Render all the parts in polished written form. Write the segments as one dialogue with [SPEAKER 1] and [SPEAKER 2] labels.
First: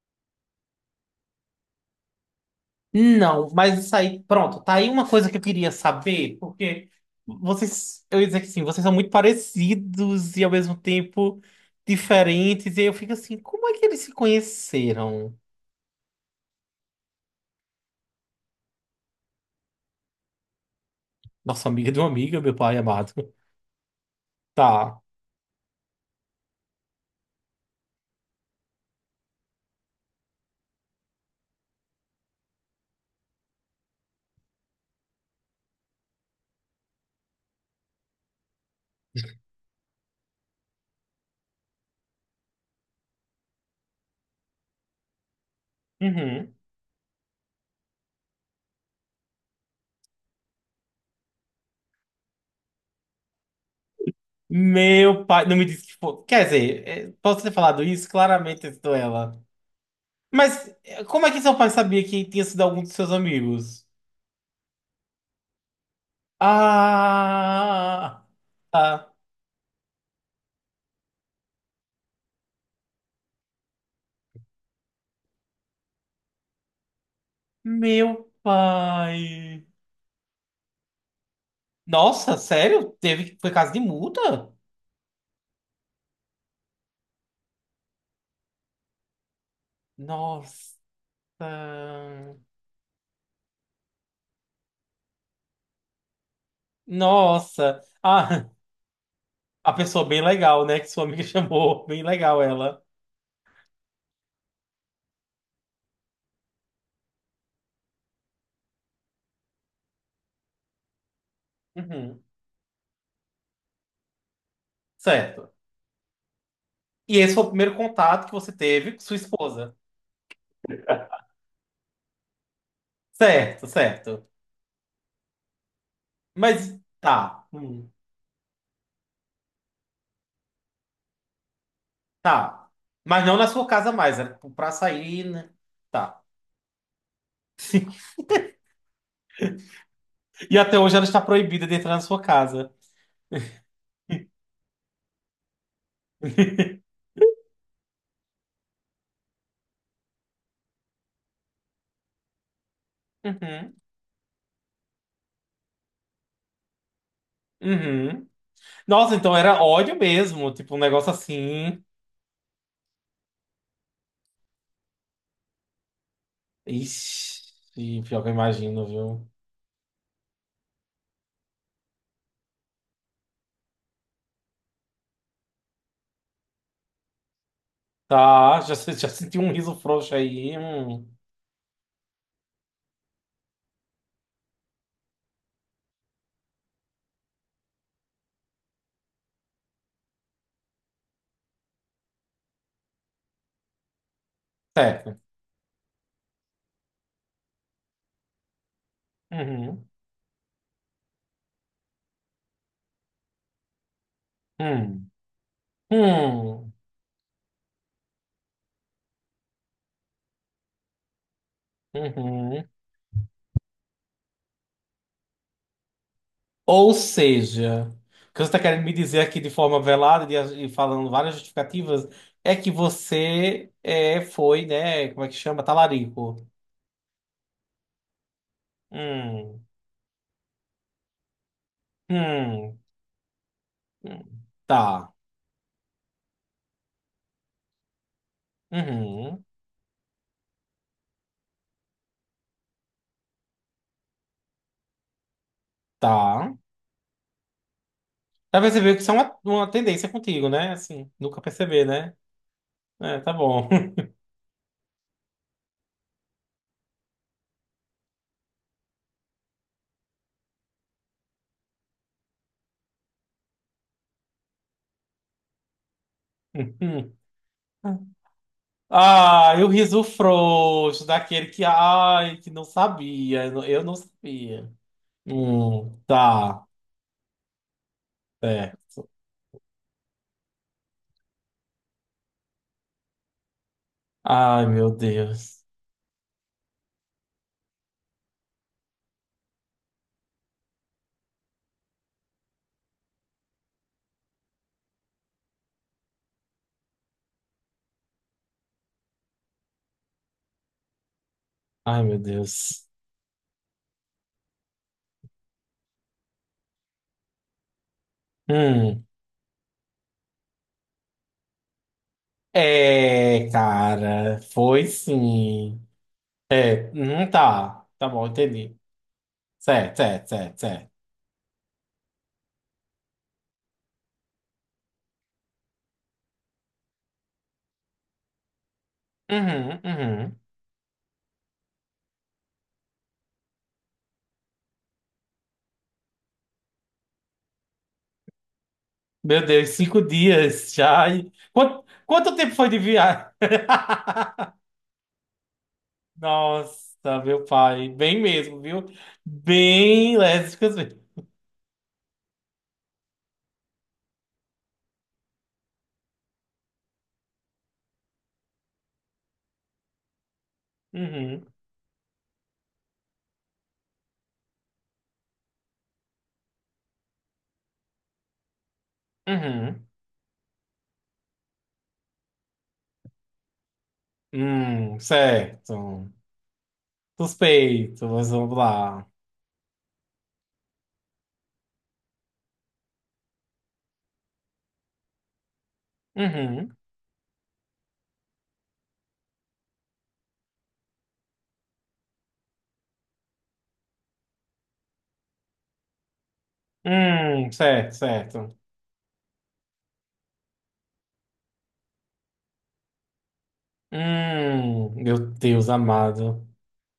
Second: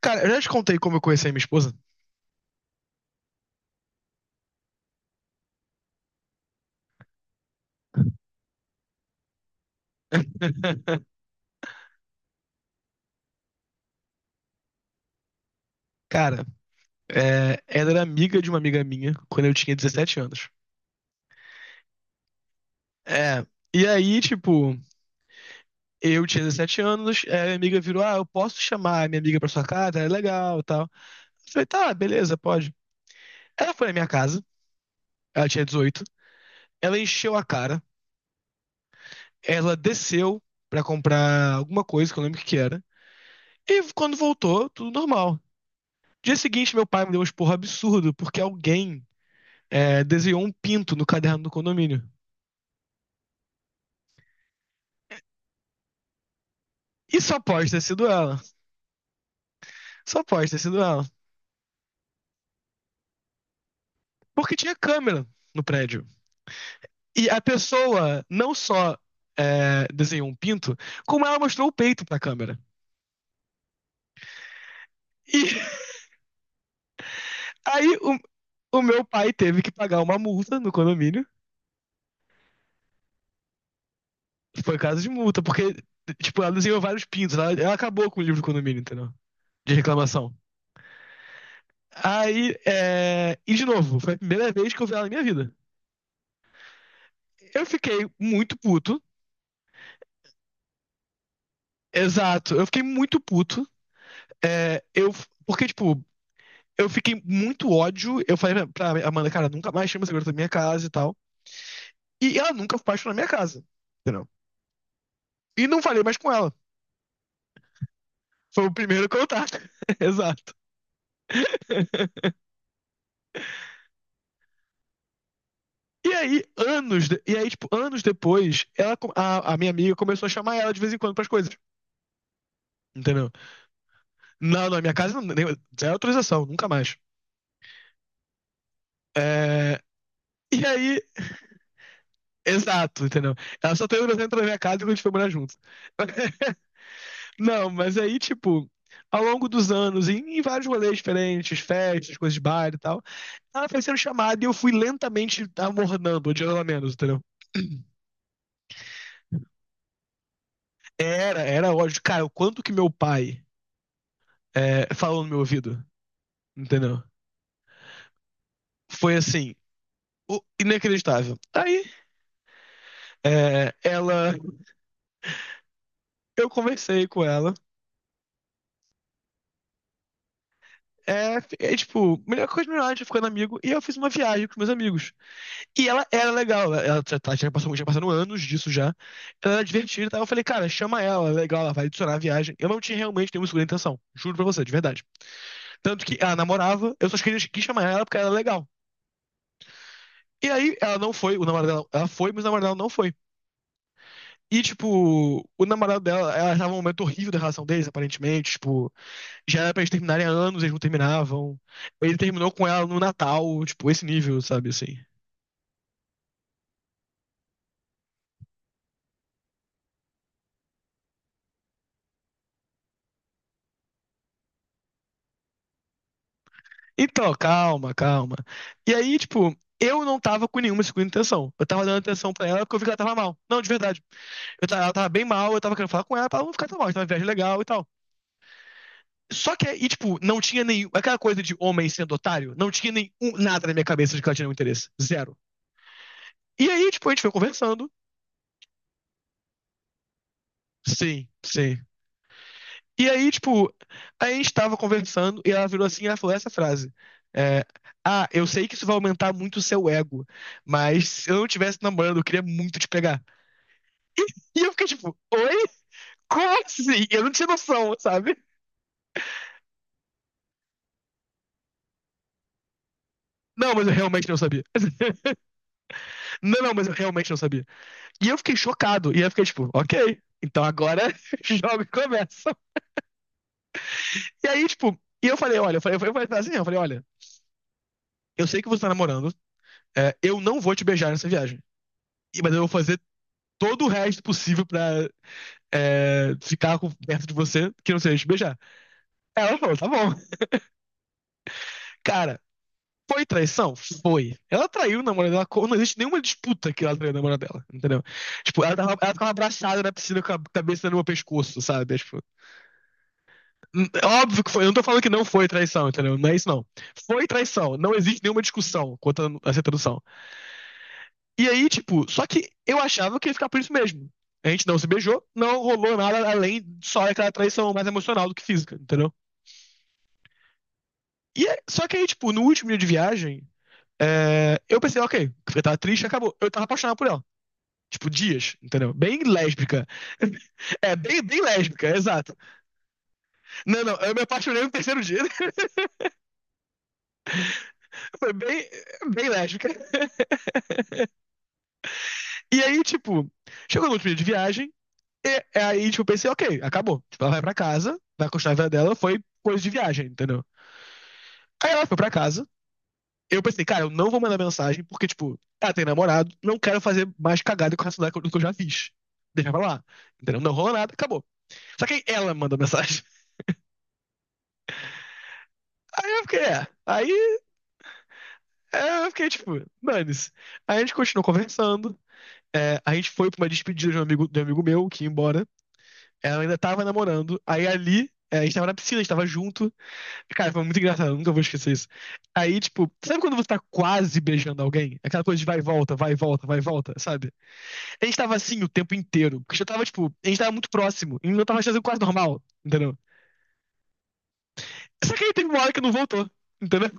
[SPEAKER 1] Cara, eu já te contei como eu conheci a minha esposa.
[SPEAKER 2] Não, mas isso aí, pronto, tá aí uma coisa que eu queria saber, porque vocês, eu ia dizer que sim, vocês são muito parecidos e ao mesmo tempo diferentes, e aí eu fico assim, como é que eles se conheceram?
[SPEAKER 1] Cara, ela era amiga de uma amiga minha quando eu tinha 17 anos.
[SPEAKER 2] Nossa amiga de uma amiga, meu pai amado.
[SPEAKER 1] É, e aí, tipo,
[SPEAKER 2] Tá.
[SPEAKER 1] eu tinha 17 anos, minha amiga virou: ah, eu posso chamar a minha amiga pra sua casa, é legal e tal. Eu falei: tá, beleza, pode. Ela foi na minha casa, ela tinha 18, ela encheu a cara, ela desceu pra comprar alguma coisa, que eu não lembro o que que era. E quando voltou, tudo normal. Dia
[SPEAKER 2] Uhum.
[SPEAKER 1] seguinte, meu pai me deu um esporro absurdo, porque alguém, desenhou um pinto no caderno do condomínio.
[SPEAKER 2] Meu pai, não me disse que foi. Quer dizer,
[SPEAKER 1] E só
[SPEAKER 2] posso ter
[SPEAKER 1] pode ter
[SPEAKER 2] falado
[SPEAKER 1] sido
[SPEAKER 2] isso?
[SPEAKER 1] ela.
[SPEAKER 2] Claramente eu sou ela.
[SPEAKER 1] Só pode ter
[SPEAKER 2] Mas
[SPEAKER 1] sido ela.
[SPEAKER 2] como é que seu pai sabia que tinha sido algum dos seus amigos?
[SPEAKER 1] Porque tinha câmera no prédio. E a pessoa
[SPEAKER 2] Ah!
[SPEAKER 1] não só,
[SPEAKER 2] Tá.
[SPEAKER 1] desenhou um pinto, como ela mostrou o peito pra câmera. E aí o,
[SPEAKER 2] Meu
[SPEAKER 1] o meu pai teve
[SPEAKER 2] pai.
[SPEAKER 1] que pagar uma multa no condomínio.
[SPEAKER 2] Nossa, sério? Teve, foi caso de multa?
[SPEAKER 1] Foi caso de multa, porque, tipo, ela desenhou vários pintos. Ela acabou com o livro do condomínio, entendeu? De reclamação.
[SPEAKER 2] Nossa.
[SPEAKER 1] Aí, e de novo, foi a primeira vez que eu vi ela na minha vida. Eu
[SPEAKER 2] Nossa.
[SPEAKER 1] fiquei
[SPEAKER 2] Ah,
[SPEAKER 1] muito puto.
[SPEAKER 2] a pessoa bem legal, né? Que sua amiga chamou. Bem legal
[SPEAKER 1] Exato. Eu fiquei
[SPEAKER 2] ela.
[SPEAKER 1] muito puto. É, eu, porque, tipo, eu fiquei muito ódio. Eu falei pra Amanda: cara, nunca mais chama segurança da minha casa e tal.
[SPEAKER 2] Uhum.
[SPEAKER 1] E ela nunca baixou na minha casa. Entendeu?
[SPEAKER 2] Certo.
[SPEAKER 1] E não falei mais com ela.
[SPEAKER 2] E esse foi o primeiro contato que você
[SPEAKER 1] Foi o
[SPEAKER 2] teve com
[SPEAKER 1] primeiro
[SPEAKER 2] sua
[SPEAKER 1] contato.
[SPEAKER 2] esposa.
[SPEAKER 1] Exato.
[SPEAKER 2] Certo, certo.
[SPEAKER 1] E aí,
[SPEAKER 2] Mas
[SPEAKER 1] anos,
[SPEAKER 2] tá.
[SPEAKER 1] anos depois, ela, a minha amiga começou a chamar ela de vez em quando pras coisas.
[SPEAKER 2] Tá. Mas
[SPEAKER 1] Entendeu?
[SPEAKER 2] não na sua casa mais, era
[SPEAKER 1] Não,
[SPEAKER 2] pra
[SPEAKER 1] não, minha casa não,
[SPEAKER 2] sair, né?
[SPEAKER 1] zero
[SPEAKER 2] Tá.
[SPEAKER 1] autorização, nunca mais. É,
[SPEAKER 2] E
[SPEAKER 1] e
[SPEAKER 2] até hoje
[SPEAKER 1] aí,
[SPEAKER 2] ela está proibida de entrar na sua casa.
[SPEAKER 1] exato, entendeu? Ela só tem autorização pra entrar na minha casa quando a gente foi morar junto. Não, mas aí, tipo, ao longo dos anos, em vários rolês diferentes, festas, coisas de bar e tal, ela
[SPEAKER 2] Uhum.
[SPEAKER 1] foi sendo chamada e eu fui lentamente amornando, odiando ela menos, entendeu?
[SPEAKER 2] Uhum. Nossa, então era ódio mesmo, tipo um negócio
[SPEAKER 1] Era
[SPEAKER 2] assim.
[SPEAKER 1] ódio. Cara, o quanto que meu pai, falou no meu ouvido, entendeu?
[SPEAKER 2] Ixi, pior que eu imagino,
[SPEAKER 1] Foi
[SPEAKER 2] viu?
[SPEAKER 1] assim, inacreditável. Tá. Aí, ela, eu conversei com ela.
[SPEAKER 2] Tá, já, já senti um riso frouxo aí. Hum.
[SPEAKER 1] É tipo, melhor coisa melhor, a gente ficando amigo. E eu fiz uma viagem com os meus amigos. E ela era legal, ela já, já passou, já passaram anos disso já. Ela era divertida, e eu falei: cara, chama ela, é legal, ela vai adicionar a viagem. Eu não tinha realmente nenhuma segunda intenção, juro pra você, de verdade.
[SPEAKER 2] Certo.
[SPEAKER 1] Tanto que ela namorava, eu só queria quis chamar ela porque ela era legal.
[SPEAKER 2] Uhum.
[SPEAKER 1] E aí ela não foi, o namorado dela, ela foi, mas o namorado dela não foi. E,
[SPEAKER 2] Hum.
[SPEAKER 1] tipo, o namorado dela, ela tava
[SPEAKER 2] Hum.
[SPEAKER 1] num momento horrível da relação deles, aparentemente. Tipo, já era pra eles terminarem há anos, eles não terminavam. Ele terminou
[SPEAKER 2] Uhum.
[SPEAKER 1] com ela no Natal, tipo, esse nível, sabe, assim.
[SPEAKER 2] Ou seja, o que você está querendo me dizer aqui de forma velada e falando várias justificativas é que você é, foi, né? Como é que chama? Talarico.
[SPEAKER 1] Então, calma, calma. E aí, tipo,
[SPEAKER 2] Hum.
[SPEAKER 1] eu não tava com nenhuma segunda intenção. Eu tava dando atenção pra ela porque eu
[SPEAKER 2] Hum.
[SPEAKER 1] vi que ela tava mal. Não, de verdade.
[SPEAKER 2] Hum.
[SPEAKER 1] Ela tava
[SPEAKER 2] Tá.
[SPEAKER 1] bem mal, eu tava querendo falar com ela pra ela não ficar tão mal. Tava uma viagem legal e tal.
[SPEAKER 2] Uhum.
[SPEAKER 1] Só que, tipo, não tinha nenhum. Aquela coisa de homem sendo otário, não tinha nada na minha cabeça de que ela tinha nenhum interesse. Zero.
[SPEAKER 2] Tá.
[SPEAKER 1] E aí, tipo, a gente foi conversando.
[SPEAKER 2] Já percebeu que isso é uma tendência contigo, né? Assim,
[SPEAKER 1] Sim,
[SPEAKER 2] nunca
[SPEAKER 1] sim.
[SPEAKER 2] perceber, né?
[SPEAKER 1] E
[SPEAKER 2] É,
[SPEAKER 1] aí,
[SPEAKER 2] tá bom.
[SPEAKER 1] tipo, a gente tava conversando e ela virou assim e ela falou essa frase. É, ah, eu sei que isso vai aumentar muito o seu ego, mas se eu não tivesse namorando, eu queria muito te pegar. E eu fiquei tipo: oi? Como assim? Eu não tinha noção, sabe?
[SPEAKER 2] Ah, e o riso frouxo daquele que, ai, que não sabia. Eu não,
[SPEAKER 1] Não,
[SPEAKER 2] eu
[SPEAKER 1] mas eu
[SPEAKER 2] não
[SPEAKER 1] realmente não sabia.
[SPEAKER 2] sabia.
[SPEAKER 1] Não,
[SPEAKER 2] Tá,
[SPEAKER 1] não, mas eu realmente não sabia. E eu fiquei
[SPEAKER 2] certo.
[SPEAKER 1] chocado. E eu fiquei tipo: ok, então agora jogo e começa. E aí,
[SPEAKER 2] Ai,
[SPEAKER 1] tipo,
[SPEAKER 2] meu
[SPEAKER 1] eu falei:
[SPEAKER 2] Deus.
[SPEAKER 1] olha, eu falei assim, eu falei, olha, eu sei que você tá namorando, eu não vou te beijar nessa viagem. Mas eu vou fazer todo o resto possível pra, ficar perto de você, que não seja te beijar. Ela falou: tá bom.
[SPEAKER 2] Ai, meu
[SPEAKER 1] Cara,
[SPEAKER 2] Deus.
[SPEAKER 1] foi traição? Foi. Ela traiu o namorado dela, não existe nenhuma disputa que ela traiu o namorado dela, entendeu? Tipo,
[SPEAKER 2] Hum,
[SPEAKER 1] ela tava abraçada na piscina com a cabeça no meu pescoço, sabe? É. Tipo, é
[SPEAKER 2] cara,
[SPEAKER 1] óbvio que foi, eu não tô
[SPEAKER 2] foi
[SPEAKER 1] falando que não foi
[SPEAKER 2] sim.
[SPEAKER 1] traição, entendeu? Não é isso não.
[SPEAKER 2] É,
[SPEAKER 1] Foi traição,
[SPEAKER 2] tá.
[SPEAKER 1] não
[SPEAKER 2] Tá
[SPEAKER 1] existe
[SPEAKER 2] bom,
[SPEAKER 1] nenhuma
[SPEAKER 2] entendi.
[SPEAKER 1] discussão quanto a essa
[SPEAKER 2] Certo,
[SPEAKER 1] tradução.
[SPEAKER 2] certo, certo, certo.
[SPEAKER 1] E aí, tipo, só que eu achava que ia ficar por isso mesmo. A gente não se beijou, não rolou nada além de só aquela traição mais emocional do que física, entendeu?
[SPEAKER 2] Uhum, uhum.
[SPEAKER 1] Só que aí, tipo, no último dia de viagem, eu pensei: ok, eu tava triste, acabou. Eu tava apaixonado por ela. Tipo, dias, entendeu? Bem
[SPEAKER 2] Meu Deus,
[SPEAKER 1] lésbica.
[SPEAKER 2] cinco dias já. E
[SPEAKER 1] Bem
[SPEAKER 2] Quanto,
[SPEAKER 1] lésbica,
[SPEAKER 2] quanto
[SPEAKER 1] exato.
[SPEAKER 2] tempo foi de viagem?
[SPEAKER 1] Não, não, eu me apaixonei no terceiro dia.
[SPEAKER 2] Nossa, meu pai. Bem
[SPEAKER 1] Foi
[SPEAKER 2] mesmo,
[SPEAKER 1] bem,
[SPEAKER 2] viu?
[SPEAKER 1] bem lésbica.
[SPEAKER 2] Bem lésbicas mesmo.
[SPEAKER 1] E aí, tipo, chegou no último dia de viagem. Aí, tipo, eu pensei: ok, acabou. Tipo, ela vai pra casa, vai continuar a vida dela, foi coisa de viagem, entendeu?
[SPEAKER 2] Uhum,
[SPEAKER 1] Aí ela foi pra casa, eu pensei: cara, eu não vou mandar mensagem, porque, tipo, ela tem namorado, não quero fazer mais cagada com essa do que eu já fiz. Deixa pra lá,
[SPEAKER 2] uhum.
[SPEAKER 1] entendeu? Não rolou nada, acabou. Só que aí ela mandou mensagem. Aí
[SPEAKER 2] Certo.
[SPEAKER 1] eu fiquei,
[SPEAKER 2] Suspeito, mas vamos lá.
[SPEAKER 1] eu fiquei, tipo, dane-se. Aí a gente continuou conversando, a gente foi pra uma despedida de um amigo meu que ia embora. Ela ainda
[SPEAKER 2] Uhum.
[SPEAKER 1] tava namorando, aí ali, a gente tava na piscina, a gente tava junto. Cara, foi muito engraçado, eu nunca vou esquecer isso. Aí, tipo, sabe quando você tá quase beijando alguém? Aquela coisa de vai e volta, vai e volta, vai e volta, sabe?
[SPEAKER 2] Certo,
[SPEAKER 1] A gente tava
[SPEAKER 2] certo.
[SPEAKER 1] assim o tempo inteiro, porque já tava, tipo, a gente tava muito próximo, e eu tava fazendo quase normal, entendeu? Só
[SPEAKER 2] Meu
[SPEAKER 1] que aí teve uma
[SPEAKER 2] Deus
[SPEAKER 1] hora que não voltou,
[SPEAKER 2] amado.
[SPEAKER 1] entendeu?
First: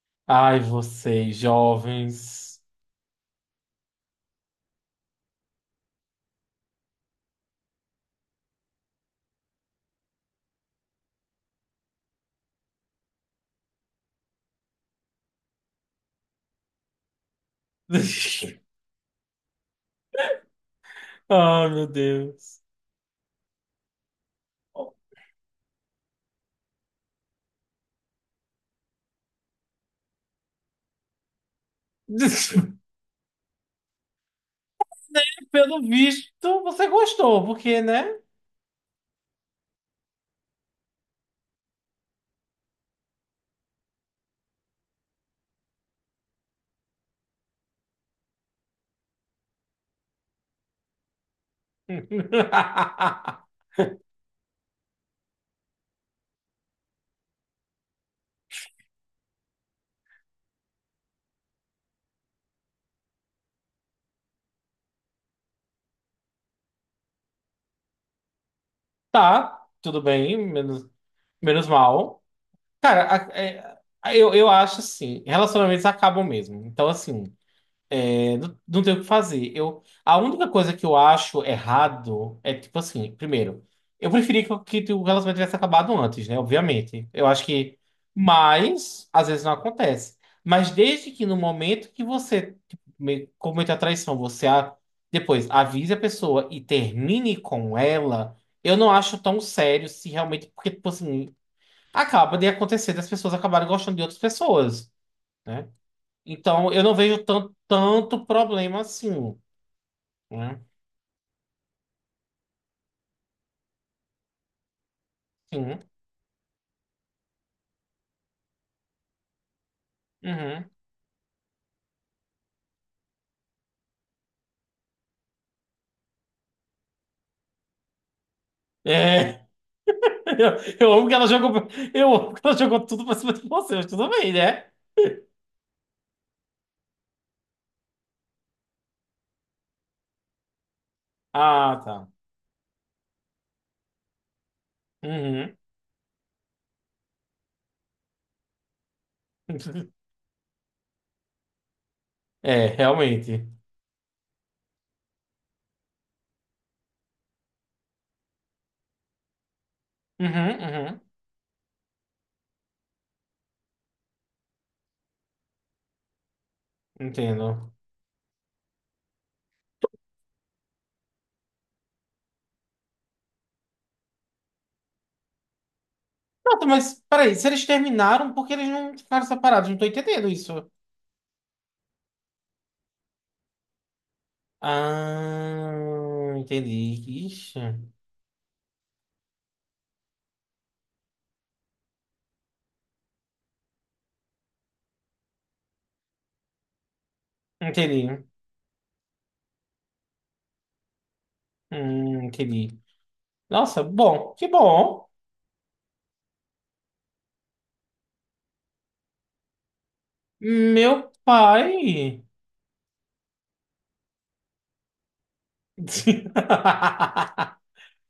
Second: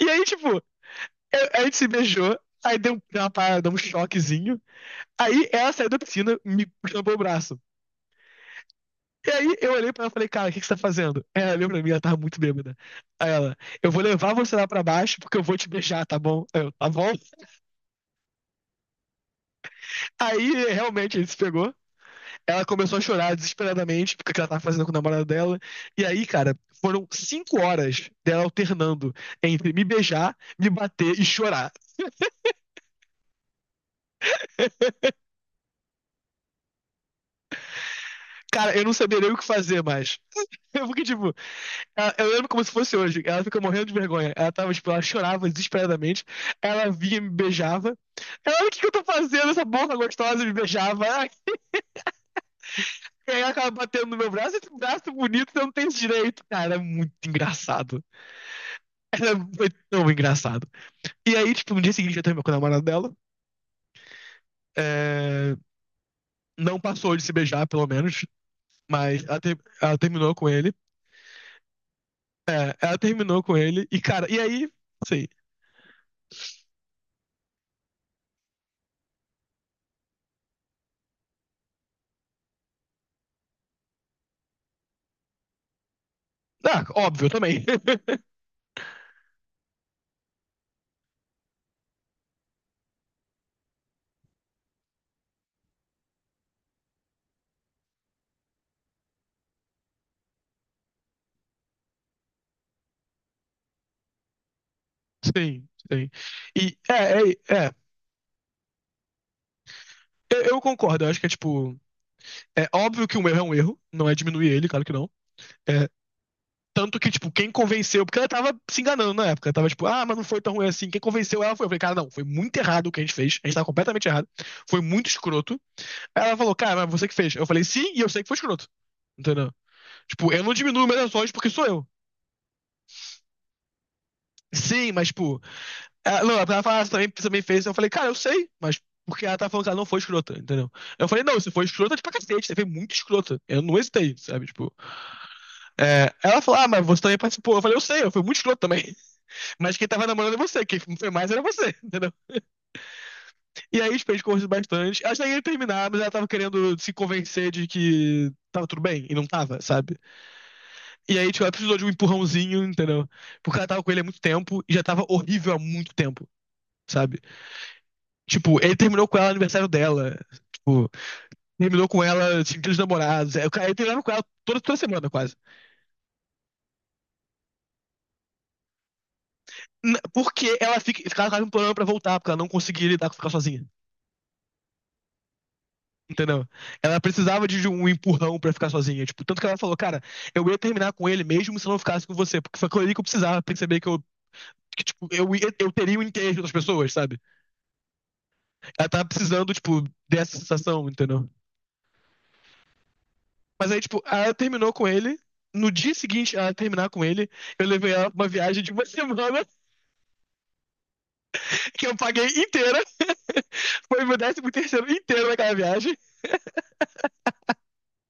[SPEAKER 1] E aí, tipo,
[SPEAKER 2] Ai, vocês,
[SPEAKER 1] a gente se beijou,
[SPEAKER 2] jovens.
[SPEAKER 1] aí deu uma parada, deu um choquezinho, aí ela saiu da piscina, me puxando pelo braço. E aí eu olhei pra ela e falei: cara, o que que você tá fazendo? Aí ela olhou pra mim, ela tava muito bêbada. Aí ela: eu vou levar você lá pra baixo porque eu vou te beijar, tá bom? Aí eu: tá bom? Aí realmente ele se
[SPEAKER 2] Ai,
[SPEAKER 1] pegou.
[SPEAKER 2] meu Deus.
[SPEAKER 1] Ela começou a chorar desesperadamente porque ela tava fazendo com o namorado dela. E aí, cara, foram cinco horas dela alternando entre me beijar, me bater e chorar.
[SPEAKER 2] Pelo visto, você gostou, porque, né?
[SPEAKER 1] Cara, eu não sabia nem o que fazer mais. Eu fiquei tipo, eu lembro como se fosse hoje. Ela fica morrendo de vergonha. Ela chorava desesperadamente. Ela vinha e me beijava. Ela: o que que eu tô fazendo? Essa boca gostosa me beijava. Ah, e aí ela acaba batendo no meu braço, esse braço bonito, eu não tenho esse direito. Cara, é muito engraçado. Era muito tão engraçado. E aí, tipo, no dia seguinte ela terminou com a namorada dela. É, Não passou de se beijar, pelo menos. Mas ela,
[SPEAKER 2] Tá,
[SPEAKER 1] ela
[SPEAKER 2] tudo
[SPEAKER 1] terminou
[SPEAKER 2] bem,
[SPEAKER 1] com ele.
[SPEAKER 2] menos, menos mal.
[SPEAKER 1] É, ela
[SPEAKER 2] Cara,
[SPEAKER 1] terminou com ele. E, cara,
[SPEAKER 2] eu,
[SPEAKER 1] e
[SPEAKER 2] eu
[SPEAKER 1] aí,
[SPEAKER 2] acho assim,
[SPEAKER 1] assim.
[SPEAKER 2] relacionamentos acabam mesmo. Então, assim. É, não tem o que fazer. Eu, a única coisa que eu acho errado é tipo assim, primeiro, eu preferi que o relacionamento tivesse acabado antes, né?
[SPEAKER 1] Ah,
[SPEAKER 2] Obviamente.
[SPEAKER 1] óbvio,
[SPEAKER 2] Eu
[SPEAKER 1] eu
[SPEAKER 2] acho
[SPEAKER 1] também.
[SPEAKER 2] que, mas às vezes não acontece. Mas desde que no momento que você tipo, comete a traição, você depois avise a pessoa e termine com ela, eu não acho tão sério se realmente, porque, tipo assim, acaba de acontecer das pessoas acabarem gostando de outras pessoas.
[SPEAKER 1] Sim,
[SPEAKER 2] Né?
[SPEAKER 1] sim.
[SPEAKER 2] Então,
[SPEAKER 1] E
[SPEAKER 2] eu
[SPEAKER 1] é,
[SPEAKER 2] não vejo tanto,
[SPEAKER 1] é, é.
[SPEAKER 2] tanto problema assim,
[SPEAKER 1] Eu
[SPEAKER 2] né?
[SPEAKER 1] concordo, eu acho que é tipo. É óbvio que um erro é um erro, não é diminuir ele, claro que não.
[SPEAKER 2] Sim.
[SPEAKER 1] É. Tanto que, tipo, quem convenceu, porque ela tava se enganando na época, ela tava tipo: ah, mas não foi tão ruim
[SPEAKER 2] Uhum.
[SPEAKER 1] assim. Quem convenceu ela foi, eu falei: cara, não, foi muito errado o que a gente fez, a gente tava completamente errado, foi muito escroto. Aí ela falou: cara, mas você que fez. Eu falei: sim, e eu sei que foi escroto.
[SPEAKER 2] É,
[SPEAKER 1] Entendeu? Tipo, eu não diminuo
[SPEAKER 2] eu
[SPEAKER 1] meus
[SPEAKER 2] amo que ela
[SPEAKER 1] ações porque sou
[SPEAKER 2] jogou,
[SPEAKER 1] eu.
[SPEAKER 2] eu amo que ela jogou tudo pra cima de você, mas tudo bem, né?
[SPEAKER 1] Sim, mas, tipo, não, ela falou: ah, você também fez. Eu falei: cara, eu sei, mas porque ela tá falando que ela não foi escrota, entendeu? Eu falei: não, você foi
[SPEAKER 2] Ah,
[SPEAKER 1] escrota de
[SPEAKER 2] tá.
[SPEAKER 1] pra cacete, você foi muito escrota. Eu não hesitei, sabe? Tipo,
[SPEAKER 2] Uhum.
[SPEAKER 1] ela falou: ah, mas você também participou. Eu falei: eu sei, eu fui muito escroto também. Mas quem tava namorando é você, quem foi mais era você, entendeu?
[SPEAKER 2] É, realmente.
[SPEAKER 1] E aí os peixes conversam bastante. Acho que ia terminar, mas ela tava querendo se convencer de que tava tudo bem, e não tava, sabe?
[SPEAKER 2] Uhum, uhum.
[SPEAKER 1] E aí, tipo, ela precisou de um empurrãozinho, entendeu? Porque ela tava com ele há muito tempo e já tava horrível há muito tempo, sabe?
[SPEAKER 2] Entendo.
[SPEAKER 1] Tipo, ele terminou com ela no aniversário dela. Tipo, terminou com ela, assim, aqueles namorados. É, ele terminava com ela toda semana, quase.
[SPEAKER 2] Pronto, mas peraí, se eles terminaram, por que eles não ficaram separados? Não tô entendendo
[SPEAKER 1] Porque
[SPEAKER 2] isso.
[SPEAKER 1] ficava quase implorando pra voltar, porque ela não conseguia lidar com ficar sozinha.
[SPEAKER 2] Ah,
[SPEAKER 1] Entendeu? Ela
[SPEAKER 2] entendi.
[SPEAKER 1] precisava
[SPEAKER 2] Ixi.
[SPEAKER 1] de um empurrão pra ficar sozinha. Tipo, tanto que ela falou: cara, eu ia terminar com ele mesmo se eu não ficasse com você. Porque foi aquilo ali que eu precisava perceber que, tipo, eu teria o interesse das pessoas, sabe?
[SPEAKER 2] Entendi.
[SPEAKER 1] Ela tava precisando, tipo, dessa sensação, entendeu?
[SPEAKER 2] Entendi.
[SPEAKER 1] Mas aí,
[SPEAKER 2] Nossa,
[SPEAKER 1] tipo,
[SPEAKER 2] bom,
[SPEAKER 1] ela
[SPEAKER 2] que
[SPEAKER 1] terminou com
[SPEAKER 2] bom.
[SPEAKER 1] ele. No dia seguinte, ela terminar com ele, eu levei ela pra uma viagem de uma semana
[SPEAKER 2] Meu
[SPEAKER 1] que eu
[SPEAKER 2] pai.
[SPEAKER 1] paguei inteira. Foi meu décimo terceiro inteiro naquela viagem.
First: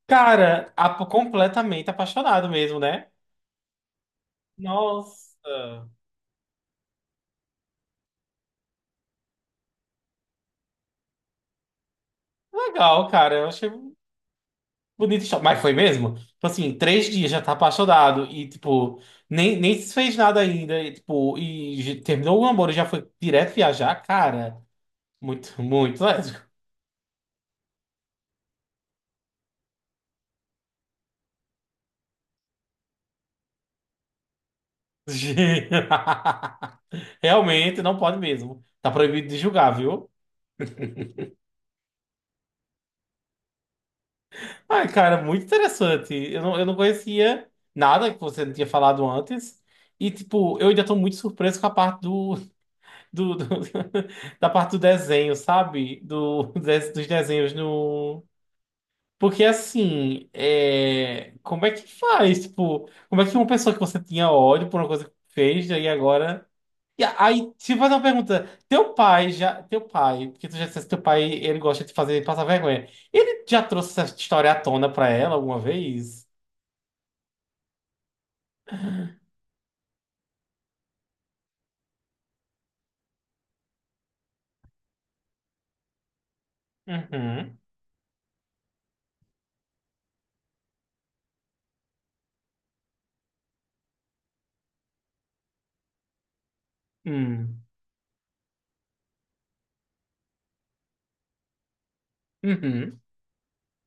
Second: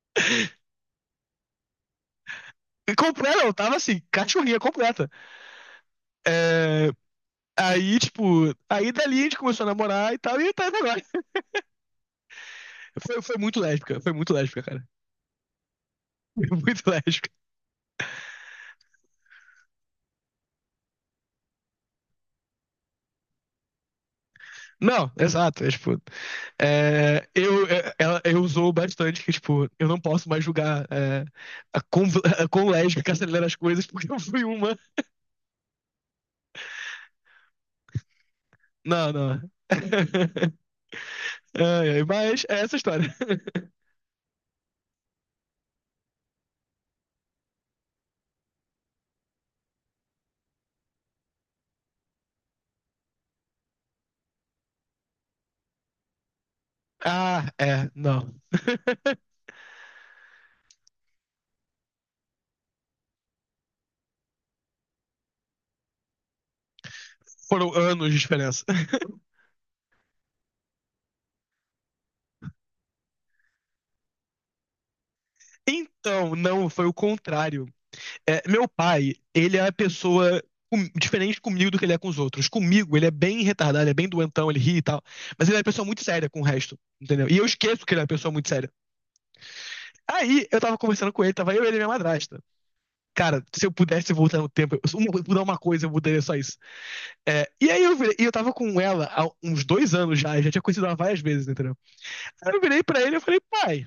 [SPEAKER 2] Cara, completamente apaixonado mesmo, né?
[SPEAKER 1] Completa, eu tava assim, cachorrinha completa.
[SPEAKER 2] Nossa.
[SPEAKER 1] É. Aí, tipo, aí dali a gente começou a namorar e tal, e tá até agora.
[SPEAKER 2] Legal, cara. Eu achei
[SPEAKER 1] Foi muito lésbica, cara.
[SPEAKER 2] bonito. Isso. Mas foi mesmo? Tipo
[SPEAKER 1] Foi
[SPEAKER 2] assim,
[SPEAKER 1] muito
[SPEAKER 2] três
[SPEAKER 1] lésbica.
[SPEAKER 2] dias já tá apaixonado e, tipo, nem se fez nada ainda. E, tipo, terminou o namoro e já foi direto viajar. Cara,
[SPEAKER 1] Não,
[SPEAKER 2] muito,
[SPEAKER 1] exato, é tipo.
[SPEAKER 2] muito lésbico.
[SPEAKER 1] Eu usou bastante que, tipo, eu não posso mais julgar, a quão, a quão lésbica acelera as coisas, porque eu fui uma.
[SPEAKER 2] Realmente, não pode mesmo. Tá
[SPEAKER 1] Não,
[SPEAKER 2] proibido de
[SPEAKER 1] não.
[SPEAKER 2] julgar, viu?
[SPEAKER 1] Ai, ai. Mas é essa a história.
[SPEAKER 2] Ai, cara, muito interessante. Eu não conhecia nada que você não tinha falado antes. E, tipo, eu ainda tô muito surpreso com a parte do, do- da parte do desenho, sabe? Do, dos
[SPEAKER 1] Ah,
[SPEAKER 2] desenhos
[SPEAKER 1] é,
[SPEAKER 2] no.
[SPEAKER 1] não.
[SPEAKER 2] Porque, assim, como é que faz? Tipo, como é que uma pessoa que você tinha ódio por uma coisa que fez, e agora. E aí,
[SPEAKER 1] Foram
[SPEAKER 2] se eu fazer uma
[SPEAKER 1] anos de
[SPEAKER 2] pergunta,
[SPEAKER 1] diferença.
[SPEAKER 2] teu pai já, teu pai, porque tu já disse que teu pai, ele gosta de fazer passar vergonha. Ele já trouxe essa história à tona pra ela alguma vez?
[SPEAKER 1] Então, não, foi o contrário. É, meu pai, ele é a pessoa diferente comigo do que ele é com os outros. Comigo, ele é bem retardado, ele é bem doentão, ele ri e tal. Mas ele é uma pessoa muito séria com o resto, entendeu? E eu
[SPEAKER 2] Uhum.
[SPEAKER 1] esqueço que ele é uma pessoa muito séria. Aí eu tava conversando com ele, tava eu, ele e minha madrasta. Cara, se eu pudesse voltar no tempo, se eu mudar uma coisa, eu mudaria só isso. É,
[SPEAKER 2] Hum.
[SPEAKER 1] e aí eu virei, e eu tava com ela há uns dois anos já, eu já tinha conhecido ela várias vezes, entendeu? Aí eu virei
[SPEAKER 2] Uhum.
[SPEAKER 1] pra ele e eu falei: pai,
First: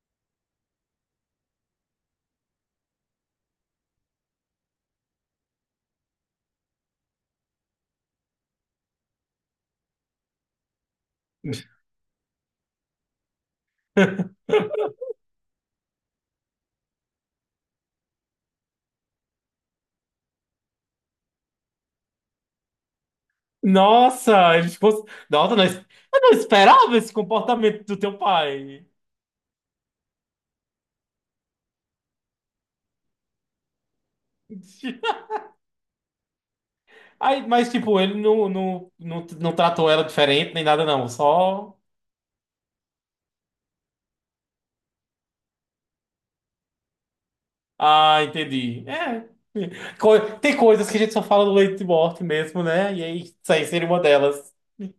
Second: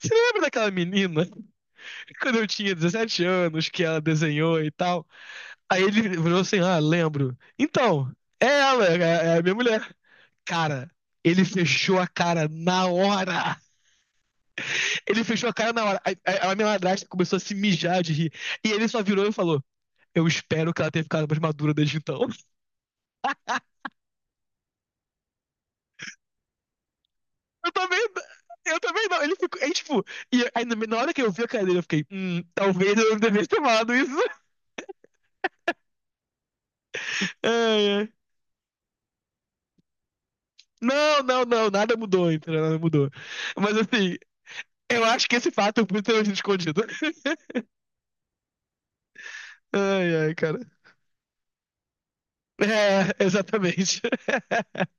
[SPEAKER 1] você lembra daquela menina quando eu tinha 17 anos que ela desenhou e tal? Aí ele virou assim: ah, lembro. Então, é ela, é a minha mulher. Cara, ele fechou a cara na hora. Ele fechou a cara na hora. Aí a minha madrasta começou a se mijar de rir. E ele só virou e falou: eu espero que ela tenha ficado mais madura desde então.
[SPEAKER 2] Nossa, ele ficou. Nossa, não, eu não esperava esse
[SPEAKER 1] Eu
[SPEAKER 2] comportamento do
[SPEAKER 1] também...
[SPEAKER 2] teu
[SPEAKER 1] Eu
[SPEAKER 2] pai.
[SPEAKER 1] também não, ele ficou, aí, tipo, e aí, na hora que eu vi a cara dele, eu fiquei, talvez eu não devesse ter tomado isso.
[SPEAKER 2] Aí, mas,
[SPEAKER 1] Ai,
[SPEAKER 2] tipo,
[SPEAKER 1] ai.
[SPEAKER 2] ele não tratou ela diferente nem nada, não.
[SPEAKER 1] Não, não, não,
[SPEAKER 2] Só.
[SPEAKER 1] nada mudou, entendeu? Nada mudou. Mas assim, eu acho que esse fato é muito escondido.
[SPEAKER 2] Ah, entendi. É.
[SPEAKER 1] Ai, ai,
[SPEAKER 2] Tem
[SPEAKER 1] cara.
[SPEAKER 2] coisas que a gente só fala do leite de morte mesmo, né? E aí,
[SPEAKER 1] É,
[SPEAKER 2] isso aí seria uma
[SPEAKER 1] exatamente.
[SPEAKER 2] delas.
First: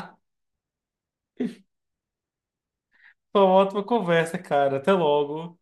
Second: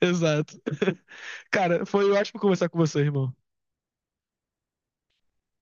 [SPEAKER 1] Exato. Cara, foi ótimo conversar com você, irmão.
[SPEAKER 2] Foi uma ótima conversa, cara. Até logo.